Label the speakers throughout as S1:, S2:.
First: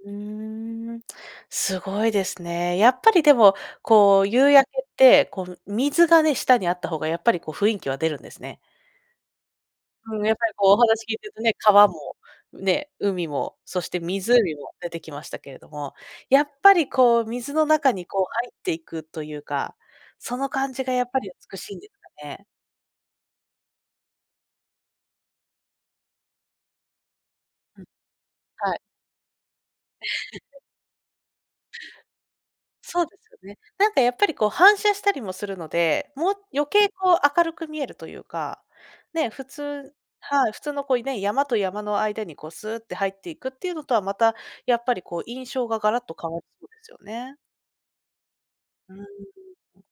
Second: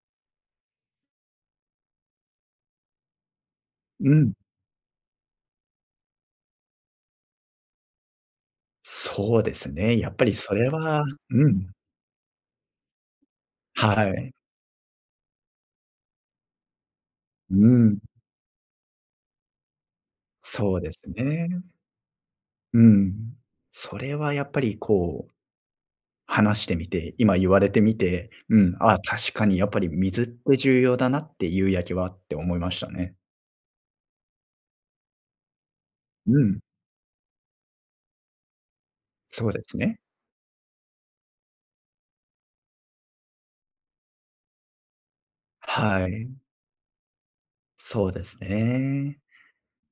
S1: うーん、すごいですね。やっぱりでも、
S2: う
S1: こう、
S2: ん。
S1: 夕焼けってこう、水がね、下にあった方がやっぱりこう、雰囲気は出るんですね。
S2: そうですね。やっ
S1: う
S2: ぱ
S1: ん、や
S2: り
S1: っぱり
S2: それ
S1: こうお
S2: は
S1: 話聞いてると
S2: う
S1: ね、
S2: ん。
S1: 川もね、海も、そして
S2: はい。
S1: 湖も出てきましたけれども、やっぱりこう、水の
S2: う
S1: 中
S2: ん。
S1: にこう入っていくというか、その感
S2: そう
S1: じ
S2: で
S1: が
S2: す
S1: やっぱり美
S2: ね。
S1: しいんですかね。
S2: うん。それはやっぱりこう、話してみて、今言われて
S1: ん、
S2: みて、う
S1: は
S2: ん、
S1: い。
S2: ああ、確かにやっぱり水って 重要だなって夕焼けはって思いました
S1: そう
S2: ね。
S1: ですよね。なんかやっぱりこう反射したりもするので、もう
S2: うん。
S1: 余計こう明るく見えるというか、ね、普
S2: そうです
S1: 通
S2: ね。
S1: はい、普通のこうね、山と山の間にこう、すって入っていくっていうのとは、またやっぱりこう印象がガラッ
S2: は
S1: と変
S2: い。
S1: わりそうですよね。
S2: そうです
S1: うーん。
S2: ね。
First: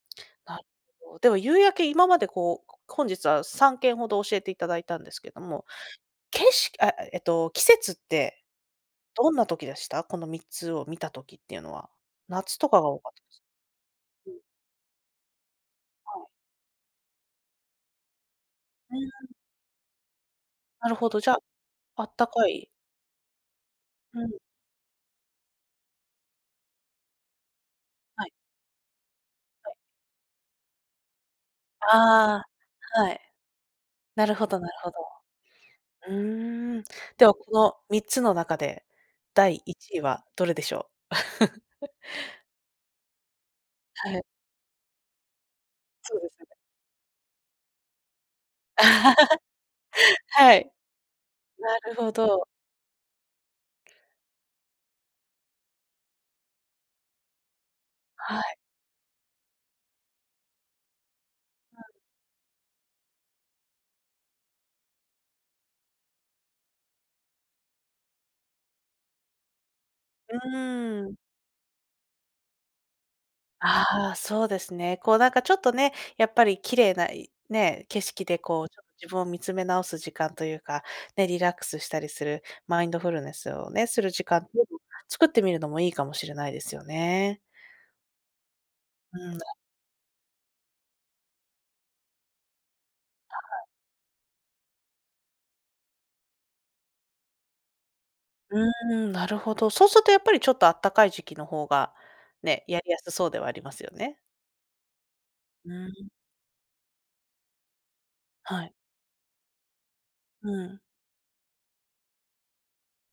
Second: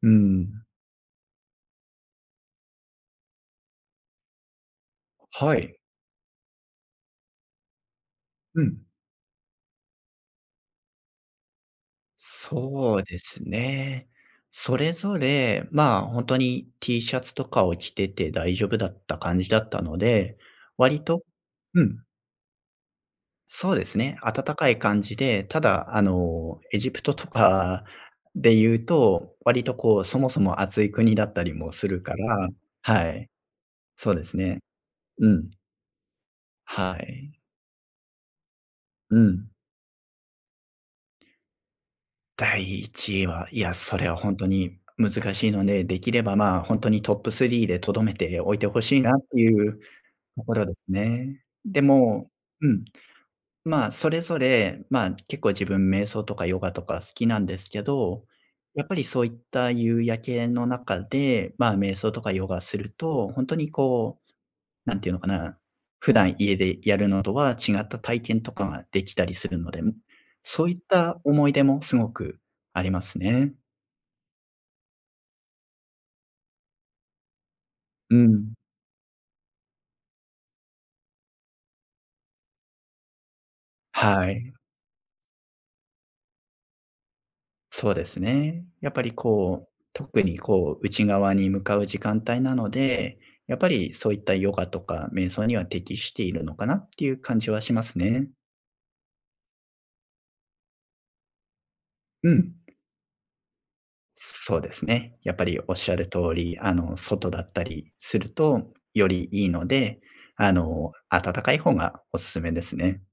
S2: う
S1: なる
S2: ん。
S1: ほど。でも夕焼け今までこう、こ本日は3件ほど教えていただいたんですけど
S2: は
S1: も、
S2: い。
S1: けしああ、えっと、季節って、
S2: うん。
S1: どんな時でした？この3つを見た時っていうのは。夏とかが
S2: そ
S1: 多
S2: う
S1: かっ
S2: ですね。
S1: た うん。
S2: それぞれ、まあ
S1: は
S2: ほん
S1: い。
S2: とに T シャツとかを着てて大丈夫だ
S1: うー
S2: った
S1: ん。
S2: 感じだったので、
S1: なる
S2: 割
S1: ほど、
S2: と
S1: じゃ、
S2: う
S1: あ
S2: ん。
S1: ったかい。
S2: そうですね。
S1: うん。
S2: 温かい感じでただあのエジプトとか
S1: はい。
S2: で言うと、割
S1: はい。
S2: とこう、そもそも暑い国だったりもするか
S1: あ
S2: ら
S1: あ、
S2: は
S1: はい。
S2: い。そうで
S1: なる
S2: す
S1: ほど
S2: ね。
S1: なるほど。
S2: うん。
S1: うーん、
S2: は
S1: で
S2: い。
S1: はこの3つの中で、
S2: う
S1: だ
S2: ん。
S1: いいちいはどれでしょう？
S2: 第1位は、いや、それ
S1: はい。
S2: ほんとに難しいので、でき
S1: そう
S2: れ
S1: で
S2: ば、
S1: すね。
S2: ま、ほんとにトップスリーで留めておいて欲しいなっていう とこ
S1: は
S2: ろ
S1: い。
S2: ですね。
S1: な
S2: で
S1: るほ
S2: も、
S1: ど。
S2: うん。まあそれぞれ、まあ結構自分瞑想とかヨガとか好きなんですけど、
S1: はい。
S2: やっぱりそういった夕焼けの中で、まあ
S1: うん。
S2: 瞑想とかヨガすると、ほんとにこう、なんて言うのかな、普段家でやるのとは違った体験とかができたりするので、ん、
S1: う
S2: そういっ
S1: ーん。
S2: た思い出もすごくありますね。
S1: ああ、そうですね。こうなんかちょっとね、やっぱり綺麗ないね、景
S2: う
S1: 色で、
S2: ん。
S1: こうちょっと自分を見つめ直す時間というか、ね、リラックスしたりする、マインドフルネスをね、する時
S2: は
S1: 間
S2: い。
S1: 作ってみるのもいいかもしれないですよね。
S2: そうですね。やっぱり
S1: うん、だ
S2: こう、特にこう、内側に向かう時間帯なので、
S1: は
S2: やっ
S1: い。
S2: ぱりそういったヨガとか瞑想には適しているのかなっていう感じはしますね。
S1: うーん、なるほど。そうするとやっぱり、ちょっとあったかい時期の方が
S2: うん。
S1: ね、やりやすそうではありますよね。
S2: そうですね。やっぱり
S1: う
S2: 仰る
S1: ん。
S2: 通り、あの、外だったりする
S1: は
S2: と
S1: い。
S2: よりいいので、
S1: う
S2: あ
S1: ん。
S2: の、暖かい方がおすすめですね。